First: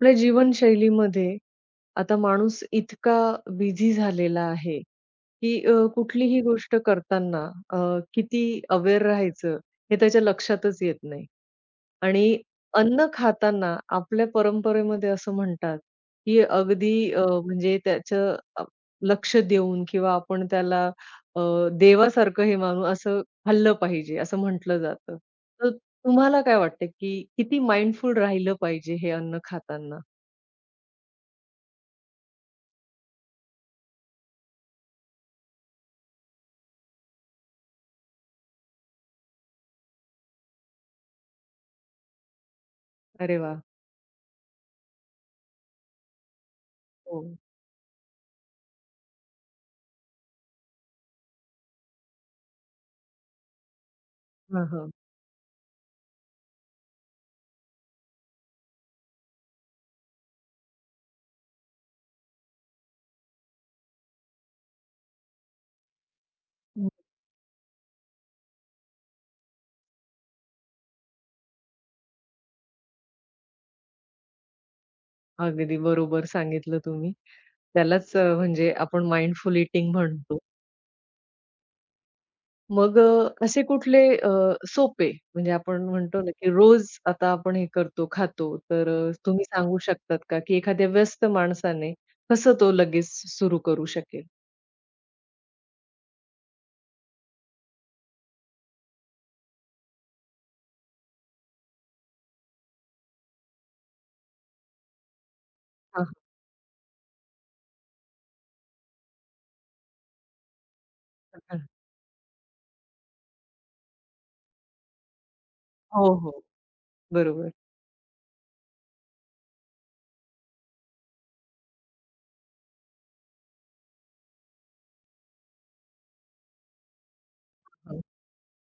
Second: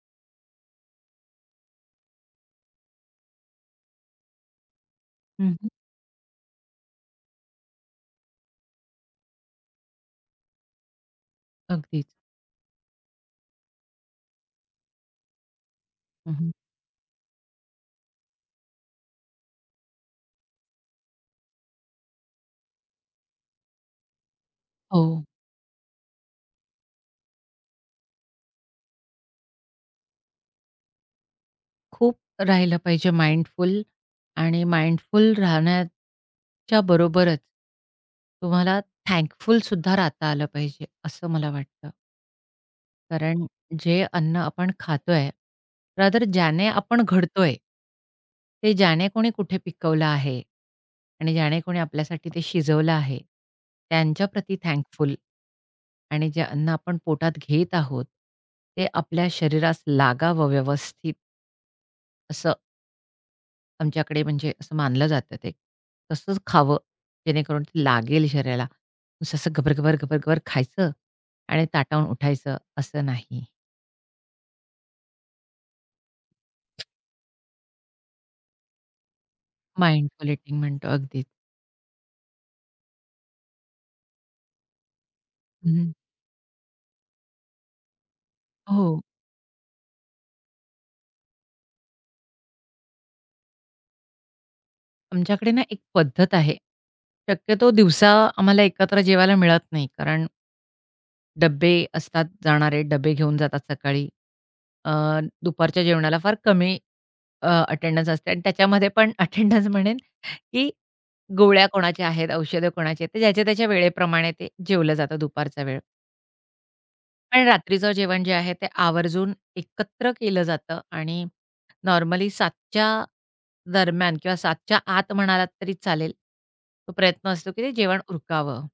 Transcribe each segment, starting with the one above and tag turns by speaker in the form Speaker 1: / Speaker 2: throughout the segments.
Speaker 1: आपल्या जीवनशैलीमध्ये आता माणूस इतका बिझी झालेला आहे, की
Speaker 2: हं,
Speaker 1: कुठलीही गोष्ट करताना अ, किती अवेअर राहायचं हे त्याच्या लक्षातच येत नाही.
Speaker 2: अगदीच.
Speaker 1: आणि अन्न खाताना आपल्या परंपरेमध्ये असं म्हणतात, की
Speaker 2: हं,
Speaker 1: अगदी म्हणजे त्याचं लक्ष देऊन किंवा आपण त्याला अ, देवासारखं हे मानू असं खाल्लं पाहिजे, असं म्हटलं
Speaker 2: हो.
Speaker 1: जातं. तर तुम्हाला काय वाटतं, की किती माइंडफुल राहिलं पाहिजे हे अन्न खाताना?
Speaker 2: खूप राहिलं पाहिजे माइंडफुल आणि माइंडफुल राहण्याच्या बरोबरच तुम्हाला थँकफुल सुद्धा राहता आलं पाहिजे, असं मला वाटतं.
Speaker 1: अरे
Speaker 2: कारण
Speaker 1: वाह!
Speaker 2: जे अन्न आपण खातोय, रादर ज्याने आपण
Speaker 1: हो.
Speaker 2: घडतोय, ते ज्याने कोणी कुठे पिकवलं आहे आणि ज्याने कोणी आपल्यासाठी ते शिजवलं आहे, त्यांच्याप्रती
Speaker 1: हां, हां.
Speaker 2: थँकफुल. आणि जे अन्न आपण पोटात घेत आहोत, ते आपल्या शरीरास लागावं व्यवस्थित असं आमच्याकडे, म्हणजे असं मानलं जातं ते. तसंच खावं
Speaker 1: हं.
Speaker 2: जेणेकरून ते लागेल शरीराला. नुसतं असं घबर-घबर, घबर-घबर खायचं आणि ताटावून उठायचं असं नाही.
Speaker 1: अगदी बरोबर सांगितलं तुम्ही. त्यालाच म्हणजे आपण माइंडफुल ईटिंग
Speaker 2: माइंडफुल
Speaker 1: म्हणतो.
Speaker 2: ईटिंग म्हणतो अगदीच.
Speaker 1: मग असे कुठले सोपे म्हणजे आपण
Speaker 2: हं.
Speaker 1: म्हणतो ना, की रोज आता आपण हे करतो, खातो. तर
Speaker 2: हो.
Speaker 1: तुम्ही सांगू शकतात का, की एखाद्या व्यस्त माणसाने कसं तो लगेच सुरू करू शकेल?
Speaker 2: आमच्याकडे ना एक पद्धत आहे. शक्यतो दिवसा आम्हाला एकत्र जेवायला मिळत नाही, कारण डब्बे असतात जाणारे, डब्बे घेऊन जातात सकाळी. अ, दुपारच्या
Speaker 1: हां,
Speaker 2: जेवणाला फार कमी अटेंडन्स असते आणि त्याच्यामध्ये पण अटेंडन्स म्हणेन, की
Speaker 1: हां, हां.
Speaker 2: गोळ्या कोणाच्या आहेत, औषधं कोणाची आहेत, तर ज्याच्या त्याच्या वेळेप्रमाणे ते जेवलं जातं दुपारचा वेळ.
Speaker 1: हो, हो.
Speaker 2: पण
Speaker 1: बरोबर.
Speaker 2: रात्रीचं जेवण जे आहे ते आवर्जून एकत्र केलं जातं आणि नॉर्मली 7च्या दरम्यान किंवा 7च्या आत म्हणालात तरी चालेल. तो प्रयत्न असतो की ते जेवण
Speaker 1: हो.
Speaker 2: उरकावं.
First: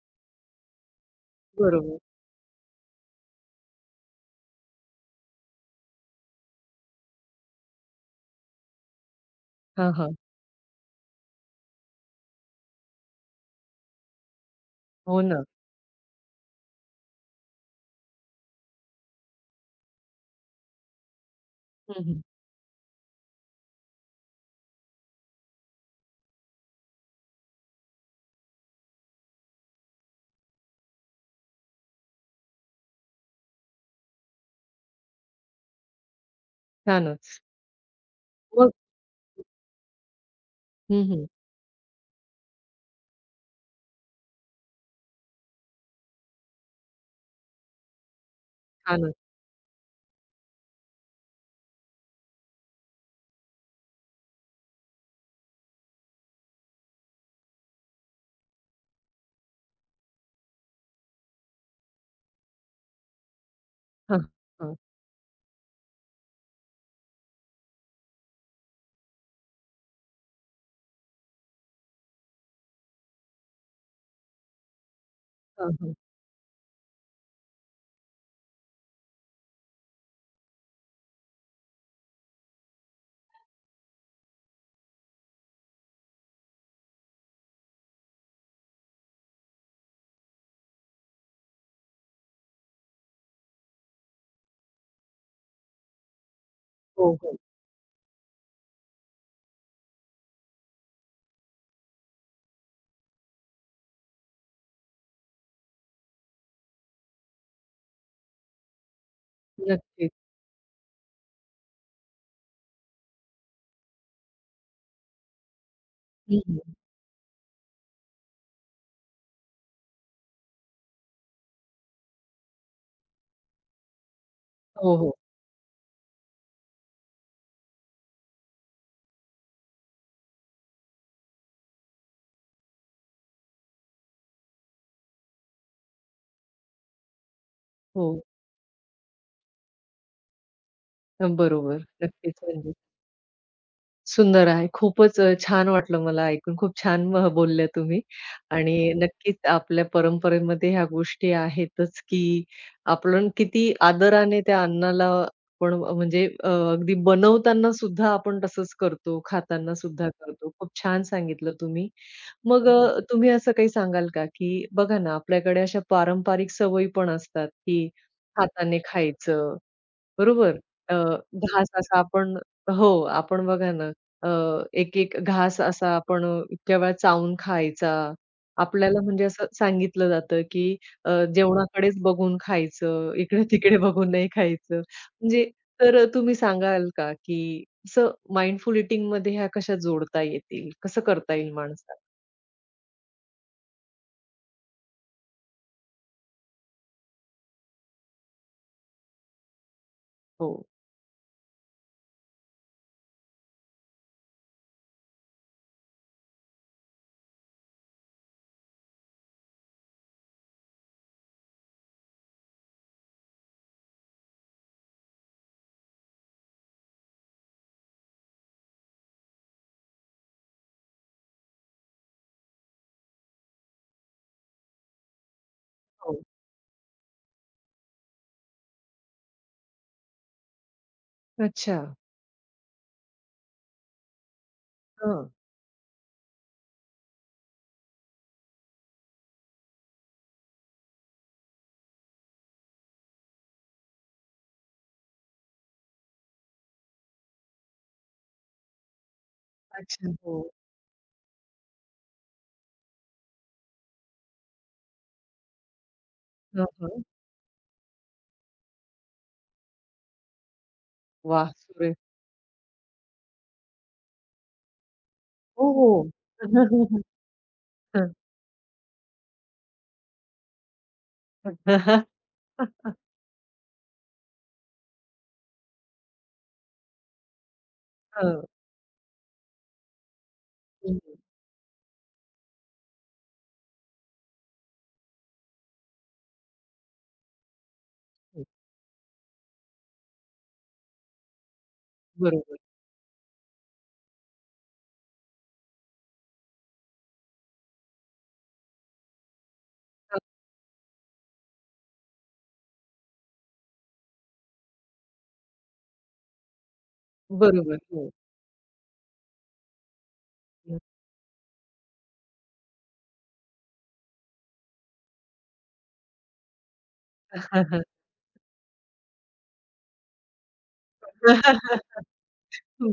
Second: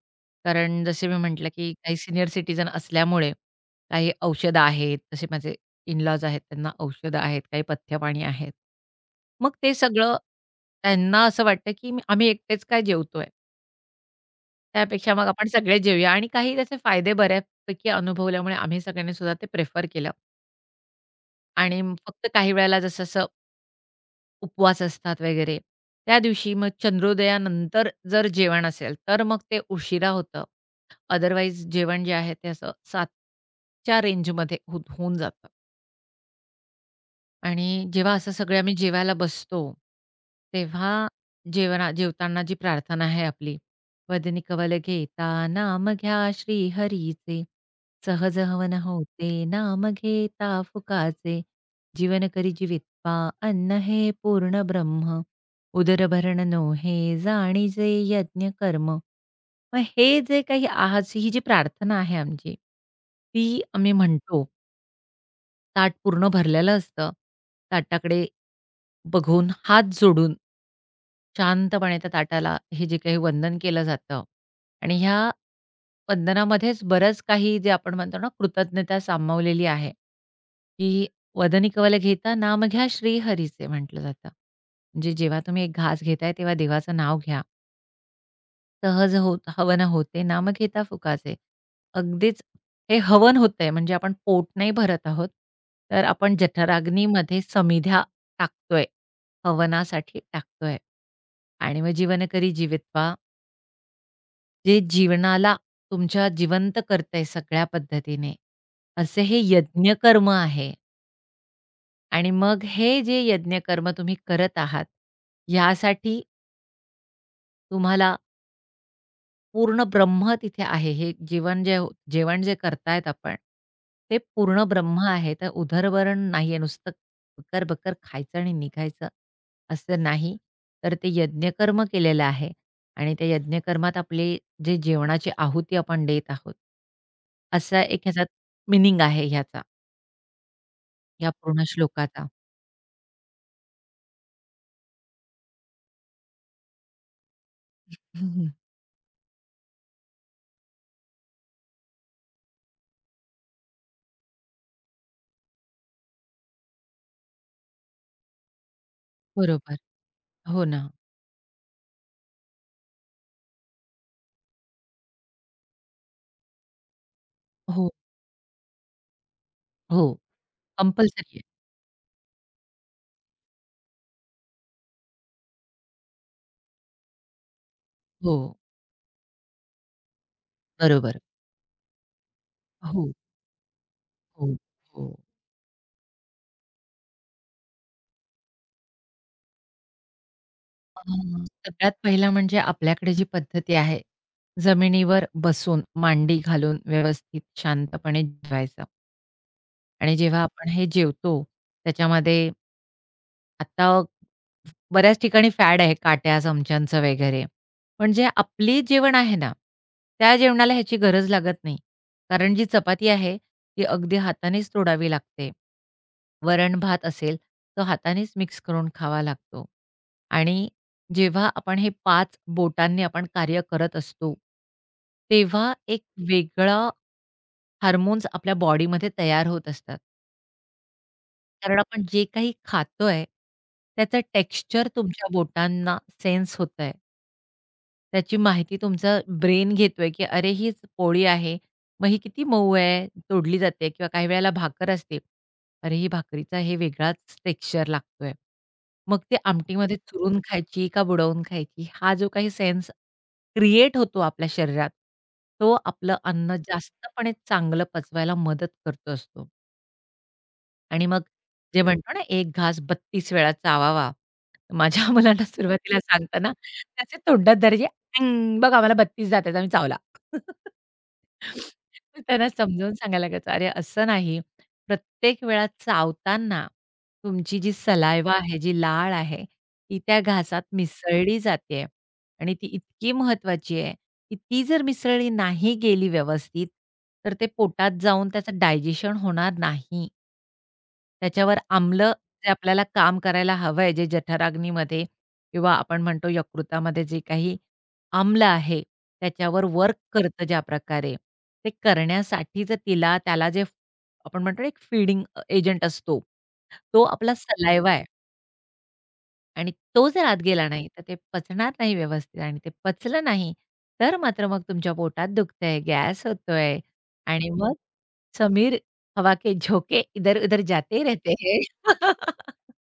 Speaker 2: कारण जसे मी म्हटलं की काही
Speaker 1: बरोबर.
Speaker 2: सीनियर सिटीझन असल्यामुळे काही औषधं आहेत. जसे माझे इन-लॉज आहेत, त्यांना औषधं आहेत, काही पथ्यपाणी आहेत. मग ते
Speaker 1: हां, हां.
Speaker 2: सगळं, त्यांना असं वाटतं की आम्ही एकटेच काय जेवतोय? त्यापेक्षा
Speaker 1: हो
Speaker 2: मग
Speaker 1: ना.
Speaker 2: आपण सगळेच जेऊया, आणि काही त्याचे फायदे बऱ्यापैकी अनुभवल्यामुळे आम्ही सगळ्यांनी सुद्धा ते प्रिफर केलं. आणि
Speaker 1: हं, हं.
Speaker 2: फक्त काही वेळेला, जसं-जसं उपवास असतात वगैरे, त्या दिवशी मग चंद्रोदयानंतर जर जेवण असेल, तर मग ते उशिरा होतं. अदरवाईज जेवण जे आहे ते असं 7च्या रेंजमध्ये होऊन जातं.
Speaker 1: छानच.
Speaker 2: आणि जेव्हा असं सगळे
Speaker 1: मग
Speaker 2: आम्ही जेवायला बसतो, तेव्हा
Speaker 1: हं, हं.
Speaker 2: जेवताना जी प्रार्थना आहे आपली, "वदनी कवल घेता नाम घ्या श्री हरीचे, सहज हवन
Speaker 1: छानच.
Speaker 2: होते नाम घेता फुकाचे, जीवन करी जीवित्वा अन्न हे पूर्ण ब्रह्म, उदर भरण नोहे जाणीजे यज्ञ कर्म." मग हे जे काही आज ही जी प्रार्थना आहे आमची, ती आम्ही
Speaker 1: हां,
Speaker 2: म्हणतो.
Speaker 1: हां.
Speaker 2: ताट पूर्ण भरलेलं असतं. ताटाकडे बघून, हात जोडून शांतपणे त्या ताटाला हे जे काही वंदन केलं जातं, आणि ह्या
Speaker 1: हां, हां.
Speaker 2: वंदनामध्येच बरंच काही, जे आपण म्हणतो ना कृतज्ञता, सामावलेली आहे. की "वदनी कवल घेता नाम घ्या श्रीहरीचे" म्हटलं जातं. म्हणजे जेव्हा तुम्ही एक घास घेताय, तेव्हा देवाचं नाव घ्या. सहज होत हवनं होते, नाम घेता फुकाचे. अगदीच हे हवन होतंय म्हणजे आपण पोट नाही भरत आहोत, तर आपण
Speaker 1: हो, हो.
Speaker 2: जठराग्नीमध्ये समिध्या टाकतोय, हवनासाठी टाकतोय. आणि मग जीवन करी जीवित्वा, जे जीवनाला तुमच्या जिवंत करतंय सगळ्या पद्धतीने, असे हे
Speaker 1: नक्कीच.
Speaker 2: यज्ञकर्म आहे. आणि मग हे जे यज्ञकर्म तुम्ही करत आहात, यासाठी तुम्हाला पूर्ण ब्रह्म तिथे आहे. हे जेवण जे जेवण जे करतायत आपण, ते पूर्ण
Speaker 1: हो,
Speaker 2: ब्रह्म
Speaker 1: हो.
Speaker 2: आहे. तर उदरवरण नाहीये. नुसतं बकर-बकर खायचं आणि निघायचं असं नाही. तर ते यज्ञकर्म केलेलं आहे आणि त्या यज्ञकर्मात आपले जे जेवणाची आहुती आपण देत आहोत, असा एक
Speaker 1: हो.
Speaker 2: ह्याचा मीनिंग आहे ह्याचा, या पूर्ण
Speaker 1: बरोबर.
Speaker 2: श्लोकाचा.
Speaker 1: नक्कीच म्हणजे सुंदर आहे. खूपच छान वाटलं मला ऐकून. खूप छान म बोलल्या तुम्ही.
Speaker 2: हम्म.
Speaker 1: आणि नक्कीच आपल्या परंपरेमध्ये ह्या गोष्टी आहेतच, की आपण किती आदराने त्या अन्नाला आपण म्हणजे अगदी बनवताना सुद्धा आपण तसंच करतो, खाताना
Speaker 2: बरोबर.
Speaker 1: सुद्धा करतो.
Speaker 2: हो
Speaker 1: खूप
Speaker 2: ना.
Speaker 1: छान सांगितलं तुम्ही. मग तुम्ही असं काही सांगाल का, की बघा ना आपल्याकडे अशा पारंपरिक सवयी पण असतात, की
Speaker 2: हो,
Speaker 1: हाताने खायचं
Speaker 2: हो.
Speaker 1: बरोबर. अ,
Speaker 2: कंपल्सरी आहे.
Speaker 1: घास असा आपण हो, आपण बघा ना, अ, एक-एक घास असा आपण इतक्या वेळा चावून खायचा.
Speaker 2: हो,
Speaker 1: आपल्याला म्हणजे असं सांगितलं जातं, की अ,
Speaker 2: बरोबर.
Speaker 1: जेवणाकडेच बघून
Speaker 2: हो,
Speaker 1: खायचं, इकडे-तिकडे बघून नाही
Speaker 2: हो,
Speaker 1: खायचं.
Speaker 2: हो.
Speaker 1: म्हणजे तर तुम्ही सांगाल का, की असं माइंडफुल ईटिंगमध्ये ह्या कशा जोडता येतील? कसं करता
Speaker 2: हां,
Speaker 1: येईल
Speaker 2: सगळ्यात
Speaker 1: माणसाला?
Speaker 2: पहिला म्हणजे आपल्याकडे जी पद्धती आहे, जमिनीवर बसून मांडी घालून व्यवस्थित शांतपणे जेवायचं. आणि जेव्हा
Speaker 1: हो,
Speaker 2: आपण हे जेवतो त्याच्यामध्ये, आता बऱ्याच ठिकाणी फॅड आहे काट्या, चमच्यांचं वगैरे. पण जे आपली जेवण आहे ना, त्या जेवणाला ह्याची गरज लागत नाही. कारण जी चपाती आहे ती अगदी हातानेच तोडावी लागते. वरण-भात असेल तो हातानेच मिक्स करून खावा लागतो. आणि जेव्हा आपण हे 5 बोटांनी कार्य करत असतो, तेव्हा एक
Speaker 1: हो.
Speaker 2: वेगळा हार्मोन्स आपल्या बॉडीमध्ये तयार होत असतात.
Speaker 1: अच्छा.
Speaker 2: कारण आपण जे काही खातोय, त्याचं टेक्स्चर तुमच्या
Speaker 1: हं.
Speaker 2: बोटांना सेन्स होतंय. त्याची माहिती तुमचं ब्रेन घेतोय, की "अरे, हीच पोळी आहे. मग ही किती मऊ आहे, तोडली जाते." किंवा काही वेळेला भाकर असते. "अरे, ही भाकरीचा हे वेगळाच टेक्स्चर लागतोय." मग ते आमटीमध्ये
Speaker 1: अच्छा.
Speaker 2: चुरून
Speaker 1: हो.
Speaker 2: खायची का बुडवून खायची? हा जो काही सेन्स क्रिएट होतो आपल्या शरीरात, तो आपलं अन्न
Speaker 1: हं, हं.
Speaker 2: जास्तपणे चांगलं पचवायला मदत करत असतो. आणि मग
Speaker 1: वाह!
Speaker 2: जे
Speaker 1: सुरेख.
Speaker 2: म्हणतो ना, "एक घास 32 वेळा चावावा." माझ्या मुलांना
Speaker 1: हो,
Speaker 2: सुरुवातीला
Speaker 1: हो.
Speaker 2: सांगताना त्याचे तोंडात धरायचे, "अँग बघ आम्हाला 32 जात आम्ही चावला."
Speaker 1: हां.
Speaker 2: मग त्यांना समजावून सांगायला लागायचं, "अरे असं नाही, प्रत्येक वेळा चावताना तुमची जी सलायवा आहे, जी लाळ आहे, ती त्या घासात
Speaker 1: हं, हं,
Speaker 2: मिसळली जाते आहे आणि ती इतकी महत्त्वाची आहे, की ती जर मिसळी नाही गेली व्यवस्थित, तर ते पोटात जाऊन
Speaker 1: हं.
Speaker 2: त्याचं डायजेशन होणार नाही. त्याच्यावर आम्लं जे
Speaker 1: बरोबर.
Speaker 2: आपल्याला काम करायला हवंय, जे जठराग्नीमध्ये किंवा आपण म्हणतो यकृतामध्ये जे काही आम्ल आहे, त्याच्यावर वर्क
Speaker 1: हां,
Speaker 2: करतं ज्या प्रकारे, ते करण्यासाठीच त्याला जे आपण म्हणतो ना, एक फीडिंग एजंट असतो, तो आपला
Speaker 1: बरोबर.
Speaker 2: सलायवा आहे.
Speaker 1: हो.
Speaker 2: आणि तो जर आत गेला
Speaker 1: हं.
Speaker 2: नाही, तर ते पचणार नाही व्यवस्थित, आणि ते पचलं नाही, तर मात्र मग तुमच्या पोटात दुखतंय, गॅस होतोय आणि मग समीर हवा के झोके इधर-उधर जाते रहते हैं.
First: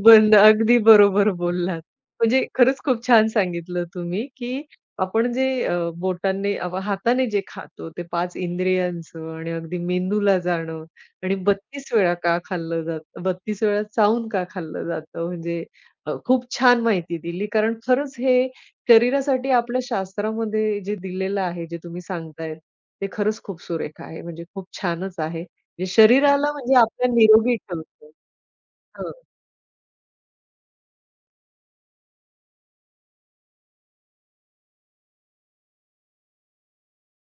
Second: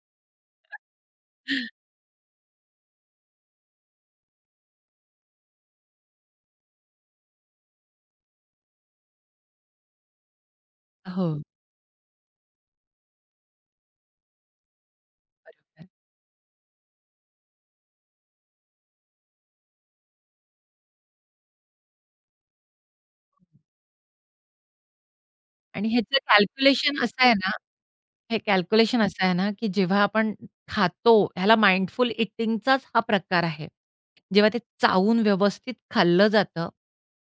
Speaker 1: बंद. अगदी बरोबर बोललात. म्हणजे खरंच खूप छान सांगितलं तुम्ही, की आपण जे बोटांनी हाताने जे खातो ते पाच इंद्रियांचं आणि अगदी मेंदूला जाणं
Speaker 2: हो,
Speaker 1: आणि 32 वेळा का खाल्लं जातं, 32 वेळा चावून का खाल्लं जातं. म्हणजे
Speaker 2: बरोबर.
Speaker 1: खूप छान माहिती दिली. कारण खरंच हे शरीरासाठी आपल्या शास्त्रामध्ये जे दिलेलं आहे, जे तुम्ही सांगतायत, ते खरंच खूप सुरेख आहे. म्हणजे खूप छानच आहे. जे
Speaker 2: आणि ह्याचं
Speaker 1: शरीराला म्हणजे
Speaker 2: कॅल्क्युलेशन
Speaker 1: आपल्या
Speaker 2: असं आहे ना,
Speaker 1: निरोगी ठेवतं.
Speaker 2: हे कॅल्क्युलेशन
Speaker 1: हं,
Speaker 2: असं आहे ना, की जेव्हा आपण खातो ह्याला माइंडफुल ईटिंगचाच हा प्रकार आहे. जेव्हा ते चावून व्यवस्थित खाल्लं जातं,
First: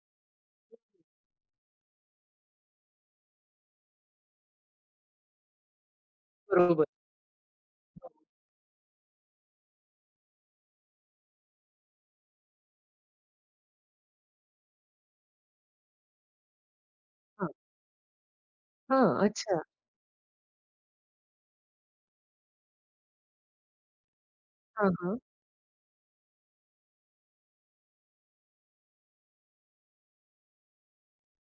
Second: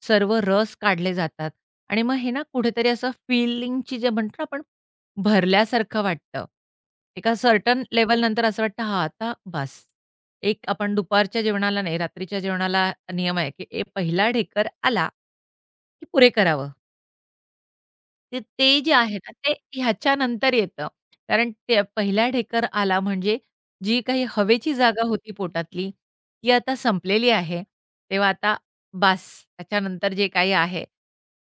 Speaker 2: सर्व रस काढले जातात आणि मग हे ना कुठेतरी असं फीलिंगची, जे म्हणतो ना आपण, भरल्यासारखं वाटतं.
Speaker 1: बरोबर.
Speaker 2: एका सर्टन लेव्हलनंतर असं वाटतं, "हां, आता बास." एक आपण दुपारच्या जेवणाला नाही, रात्रीच्या जेवणाला नियम आहे, की ए पहिला ढेकर आला, की पुरे करावं.
Speaker 1: हां,
Speaker 2: ते ते जे आहे
Speaker 1: हां,
Speaker 2: ना, ते
Speaker 1: अच्छा.
Speaker 2: ह्याच्यानंतर येतं. कारण ते पहिला ढेकर आला म्हणजे जी काही हवेची
Speaker 1: हां,
Speaker 2: जागा
Speaker 1: हां,
Speaker 2: होती पोटातली, ती आता संपलेली आहे. तेव्हा आता बास, त्याच्यानंतर जे काही आहे,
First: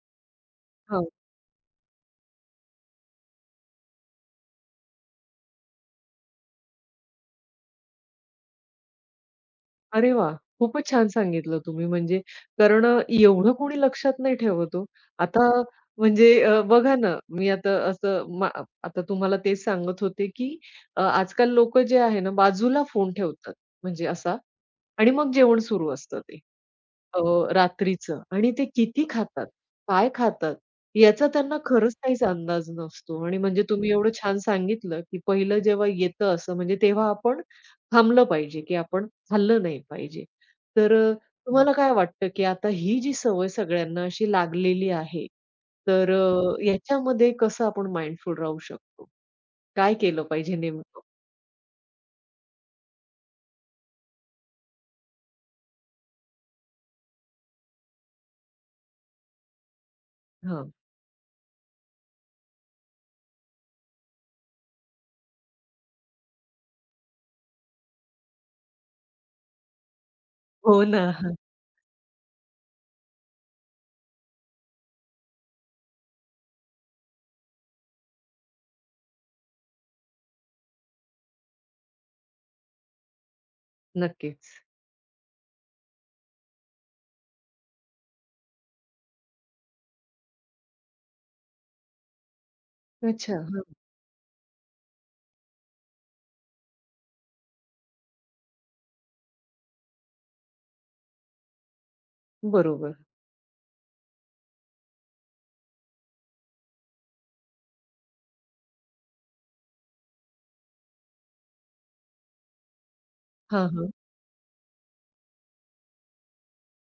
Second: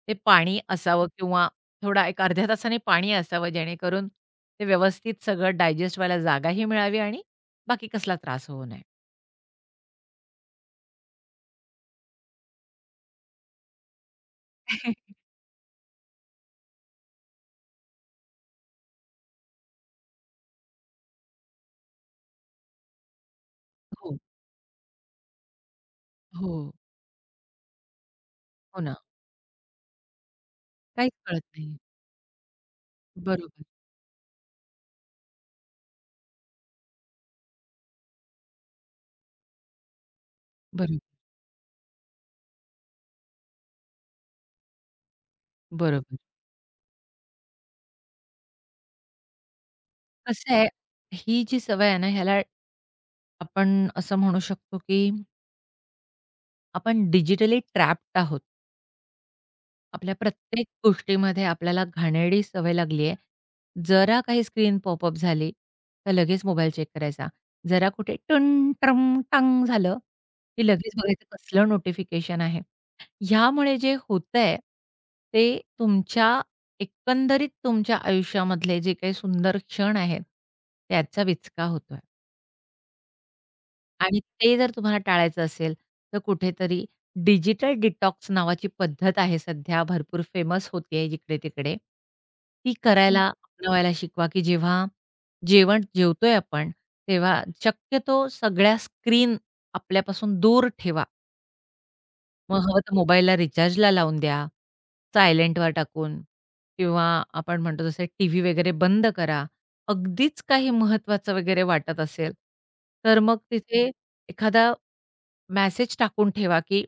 Speaker 2: ते पाणी
Speaker 1: हां.
Speaker 2: असावं, किंवा थोडा एक अर्ध्या तासाने पाणी असावं, जेणेकरून ते व्यवस्थित सगळं डायजेस्ट व्हायला जागाही मिळावी आणि बाकी कसला त्रास होऊ नये.
Speaker 1: अरे वाह! खूपच छान सांगितलं तुम्ही म्हणजे कारण एवढं कोणी लक्षात नाही ठेवत हो. आता म्हणजे बघा ना, मी आता असं मा आता तुम्हाला तेच सांगत होते, की आजकाल लोकं जे आहे ना, बाजूला फोन ठेवतात म्हणजे
Speaker 2: हो,
Speaker 1: असा आणि मग जेवण सुरू असतं ते.
Speaker 2: हो,
Speaker 1: अ, रात्रीचं आणि ते
Speaker 2: हो ना.
Speaker 1: किती खातात? काय खातात?
Speaker 2: काहीच
Speaker 1: याचा
Speaker 2: कळत
Speaker 1: त्यांना
Speaker 2: नाही.
Speaker 1: खरंच काहीच अंदाज नसतो आणि म्हणजे
Speaker 2: बरोबर,
Speaker 1: तुम्ही एवढं छान सांगितलं, की पहिलं जेव्हा येतं असं म्हणजे तेव्हा आपण थांबलं पाहिजे, की आपण खाल्लं नाही पाहिजे. तर
Speaker 2: बरोबर,
Speaker 1: तुम्हाला काय वाटतं, की आता ही जी सवय सगळ्यांना अशी लागलेली आहे, तर
Speaker 2: बरोबर.
Speaker 1: याच्यामध्ये कसं आपण माइंडफुल राहू शकतो? काय केलं
Speaker 2: कसं
Speaker 1: पाहिजे
Speaker 2: आहे,
Speaker 1: नेमकं?
Speaker 2: ही जी सवय आहे ना, ह्याला आपण असं म्हणू शकतो, की आपण डिजिटली ट्रॅप्ड आहोत. आपल्या प्रत्येक
Speaker 1: हां.
Speaker 2: गोष्टीमध्ये आपल्याला घाणेरडी सवय लागली आहे. जरा काही स्क्रीन पॉपअप झाली, तर लगेच मोबाईल चेक करायचा. जरा कुठे टन, ट्रम, टांग झालं, की
Speaker 1: हो
Speaker 2: लगेच
Speaker 1: ना.
Speaker 2: बघायचं
Speaker 1: हां.
Speaker 2: कसलं नोटिफिकेशन आहे. ह्यामुळे जे होतंय, ते तुमच्या एकंदरीत तुमच्या आयुष्यामधले जे काही सुंदर क्षण आहेत, त्याचा विचका होतोय. आणि
Speaker 1: नक्कीच.
Speaker 2: ते जर तुम्हाला टाळायचं असेल, तर कुठेतरी डिजिटल डिटॉक्स नावाची पद्धत आहे, सध्या भरपूर फेमस होतीये जिकडे-तिकडे. ती करायला,
Speaker 1: अच्छा. हां.
Speaker 2: अपनवायला शिकवा, की जेव्हा जेवण जेवतोय आपण, तेव्हा शक्यतो सगळ्या स्क्रीन आपल्यापासून दूर ठेवा. मग हवं तर
Speaker 1: बरोबर.
Speaker 2: मोबाईलला रिचार्जला लावून द्या, सायलेंटवर टाकून, किंवा आपण म्हणतो जसे टीव्ही वगैरे बंद करा. अगदीच काही महत्त्वाचं वगैरे वाटत असेल, तर मग
Speaker 1: हां,
Speaker 2: तिथे
Speaker 1: हां.
Speaker 2: एखादा मेसेज टाकून ठेवा, की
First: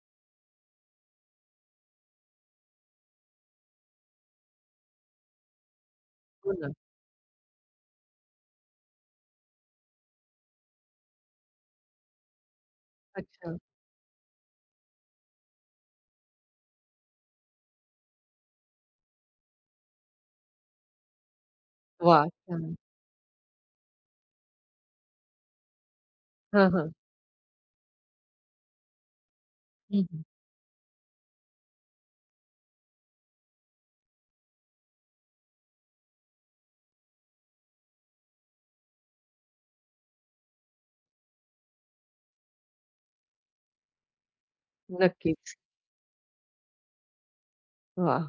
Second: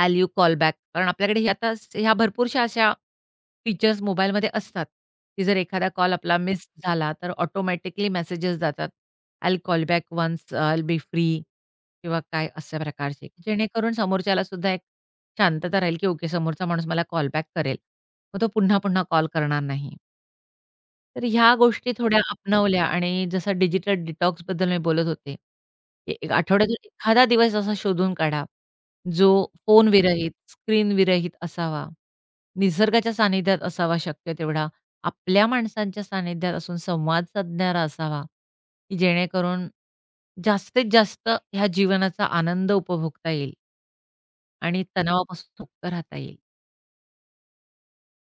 Speaker 2: "अॅल यू कॉल बॅक?" कारण आपल्याकडे हे आता ह्या भरपूरशा अशा फीचर्स मोबाईलमध्ये असतात, की जर एखादा कॉल आपला
Speaker 1: हो
Speaker 2: मिस
Speaker 1: ना.
Speaker 2: झाला, तर ऑटोमॅटिकली मेसेजेस जातात. "I call back once I be free" किंवा काय अशा प्रकारचे,
Speaker 1: अच्छा.
Speaker 2: जेणेकरून समोरच्याला सुद्धा एक शांतता राहील, की ओके समोरचा माणूस मला कॉल बॅक करेल. मग तो पुन्हा-पुन्हा कॉल करणार नाही. तर ह्या गोष्टी थोड्या
Speaker 1: वाह! छान.
Speaker 2: अपनावल्या, आणि जसं डिजिटल डिटॉक्सबद्दल मी बोलत होते, की एक
Speaker 1: हां,
Speaker 2: आठवड्यातून
Speaker 1: हां.
Speaker 2: एखादा दिवस असा शोधून काढा, जो
Speaker 1: हं,
Speaker 2: फोनविरहित,
Speaker 1: हं.
Speaker 2: स्क्रीन विरहित असावा. निसर्गाच्या सानिध्यात असावा शक्य तेवढा. आपल्या माणसांच्या सानिध्यात असून संवाद साधणारा असावा, की जेणेकरून जास्तीत जास्त ह्या जीवनाचा आनंद उपभोगता येईल आणि तणावापासून
Speaker 1: नक्कीच.
Speaker 2: मुक्त राहता येईल.
Speaker 1: वाह!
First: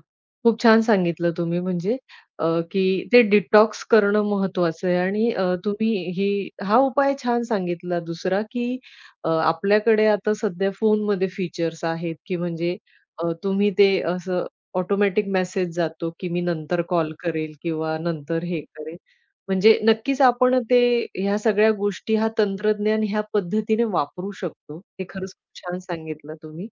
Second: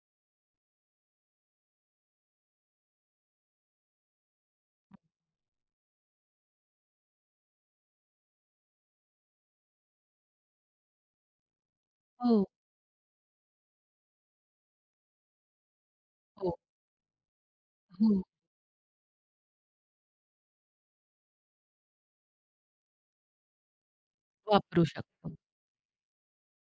Speaker 1: खूप छान सांगितलं तुम्ही म्हणजे अ, की ते डिटॉक्स करणं महत्त्वाचं आहे आणि तुम्ही ही हा उपाय छान सांगितला दुसरा, की आपल्याकडे आता सध्या फोनमध्ये फीचर्स आहेत, की
Speaker 2: हो,
Speaker 1: म्हणजे तुम्ही ते असं ऑटोमॅटिक मेसेज जातो, की मी
Speaker 2: हो,
Speaker 1: नंतर कॉल करेल किंवा
Speaker 2: हो.
Speaker 1: नंतर हे करेल. म्हणजे नक्कीच आपण ते ह्या सगळ्या गोष्टी, हा तंत्रज्ञान ह्या पद्धतीने वापरू शकतो.
Speaker 2: वापरू
Speaker 1: हे खरंच
Speaker 2: शकतो.
Speaker 1: खूप छान सांगितलं तुम्ही.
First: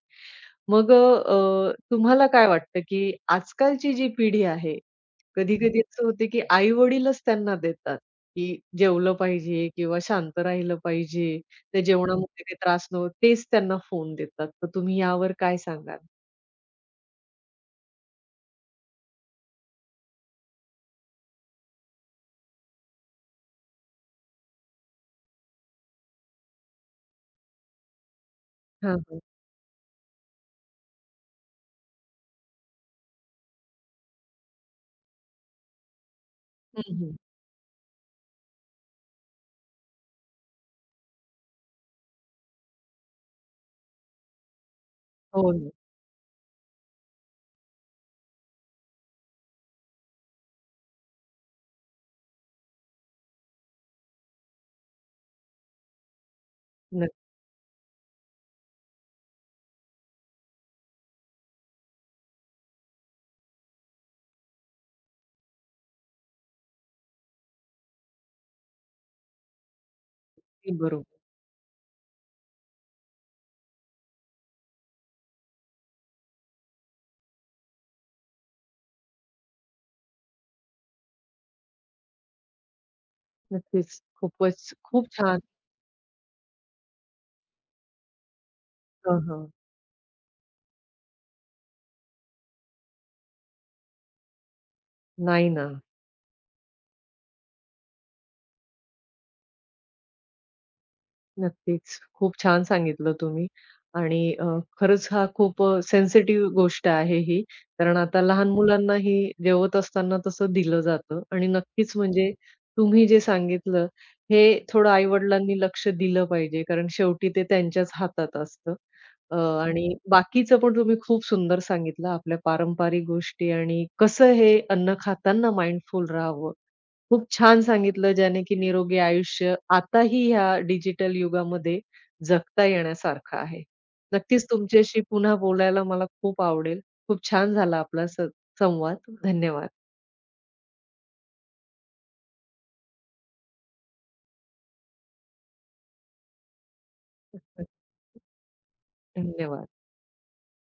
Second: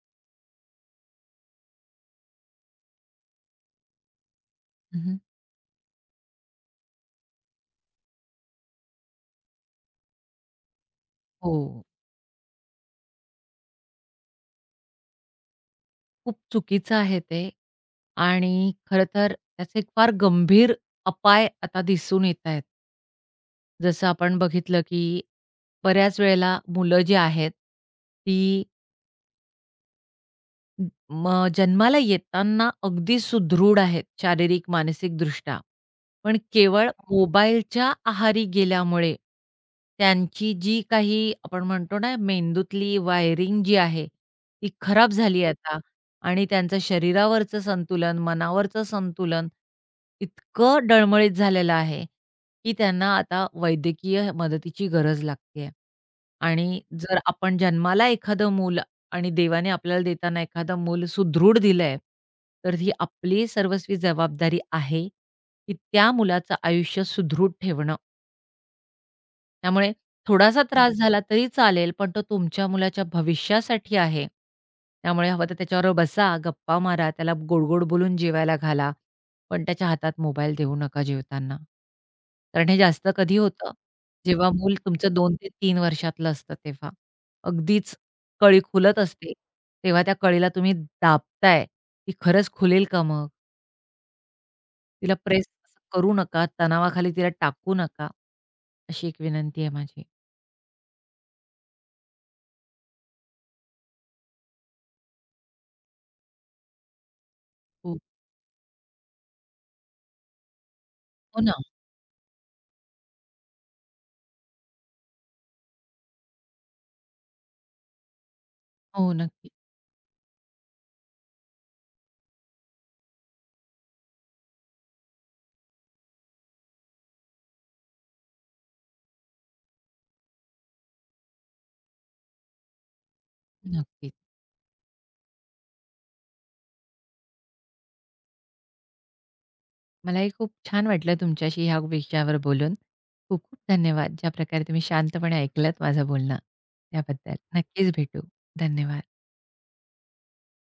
Speaker 1: मग तुम्हाला काय वाटतं, की आजकालची जी पिढी आहे,
Speaker 2: हं,
Speaker 1: कधी-कधी असं होते, की आई-वडीलच त्यांना देतात, की जेवलं पाहिजे किंवा शांत राहिलं पाहिजे.
Speaker 2: हो.
Speaker 1: त्या जेवणामध्ये काही त्रास नको तेच त्यांना फोन देतात. तर तुम्ही यावर काय सांगाल?
Speaker 2: खूप चुकीचं आहे ते, आणि खरं तर त्याचे फार गंभीर अपाय आता दिसून येत आहेत. जसं आपण बघितलं, की बऱ्याच वेळेला मुलं जी आहेत, ती
Speaker 1: हां, हां.
Speaker 2: मग जन्माला येताना अगदी सुदृढ आहेत शारीरिक, मानसिकदृष्ट्या. पण
Speaker 1: हं,
Speaker 2: केवळ हो.
Speaker 1: हं.
Speaker 2: मोबाईलच्या आहारी गेल्यामुळे त्यांची जी काही आपण म्हणतो ना, मेंदूतली वायरिंग जी आहे, ती खराब झाली
Speaker 1: हो ना.
Speaker 2: आता. आणि त्यांचं शरीरावरचं संतुलन, मनावरचं संतुलन इतकं डळमळीत झालेलं आहे, की त्यांना आता वैद्यकीय मदतीची गरज लागते. आणि जर
Speaker 1: नक्की
Speaker 2: आपण जन्माला एखादं मूल, आणि देवाने आपल्याला देताना एखादं मूल सुदृढ दिलंय, तर ही आपली सर्वस्वी जबाबदारी आहे, की त्या मुलाचं आयुष्य सुदृढ ठेवणं. त्यामुळे थोडासा त्रास बरोबर
Speaker 1: बरोबर.
Speaker 2: झाला तरी चालेल, पण तो तुमच्या मुलाच्या भविष्यासाठी आहे. त्यामुळे हवं तर त्याच्याबरोबर बसा, गप्पा मारा, त्याला गोड बोलून जेवायला घाला. पण त्याच्या हातात मोबाईल देऊ नका जेवताना. कारण हे जास्त कधी होतं?
Speaker 1: नक्कीच.
Speaker 2: जेव्हा
Speaker 1: खूपच
Speaker 2: मूल
Speaker 1: खूप
Speaker 2: तुमचं 2
Speaker 1: छान.
Speaker 2: ते 3 वर्षातलं असतं तेव्हा. अगदीच कळी खुलत
Speaker 1: हां,
Speaker 2: असते,
Speaker 1: हां.
Speaker 2: तेव्हा त्या कळीला तुम्ही दाबताय, ती खरंच खुलेल का मग? तिला प्रेस
Speaker 1: नाही ना.
Speaker 2: करू नका, तणावाखाली तिला टाकू नका. अशी एक विनंती आहे माझी.
Speaker 1: नक्कीच. खूप छान सांगितलं तुम्ही आणि खरंच हा खूप सेन्सिटिव्ह गोष्ट आहे ही.
Speaker 2: हो.
Speaker 1: कारण आता लहान मुलांनाही जेवत असताना तसं दिलं जातं
Speaker 2: हो
Speaker 1: आणि
Speaker 2: ना.
Speaker 1: नक्कीच म्हणजे तुम्ही जे सांगितलं हे थोडं आई-वडिलांनी लक्ष दिलं पाहिजे. कारण शेवटी ते त्यांच्याच हातात असतं.
Speaker 2: हो,
Speaker 1: अ,
Speaker 2: नक्की,
Speaker 1: आणि बाकीचं पण तुम्ही खूप सुंदर सांगितलं आपल्या पारंपरिक गोष्टी आणि कसं हे अन्न खाताना माइंडफुल राहावं खूप छान सांगितलं ज्याने की निरोगी आयुष्य आताही ह्या डिजिटल युगामध्ये जगता येण्यासारखं आहे.
Speaker 2: नक्कीच.
Speaker 1: नक्कीच तुमच्याशी पुन्हा बोलायला मला खूप आवडेल. खूप छान झाला आपला स संवाद. धन्यवाद.
Speaker 2: मलाही खूप छान वाटलं तुमच्याशी ह्या विषयावर बोलून. खूप खूप धन्यवाद. ज्या प्रकारे तुम्ही शांतपणे ऐकलत माझं बोलणं त्याबद्दल. नक्कीच भेटू. धन्यवाद.
Speaker 1: धन्यवाद.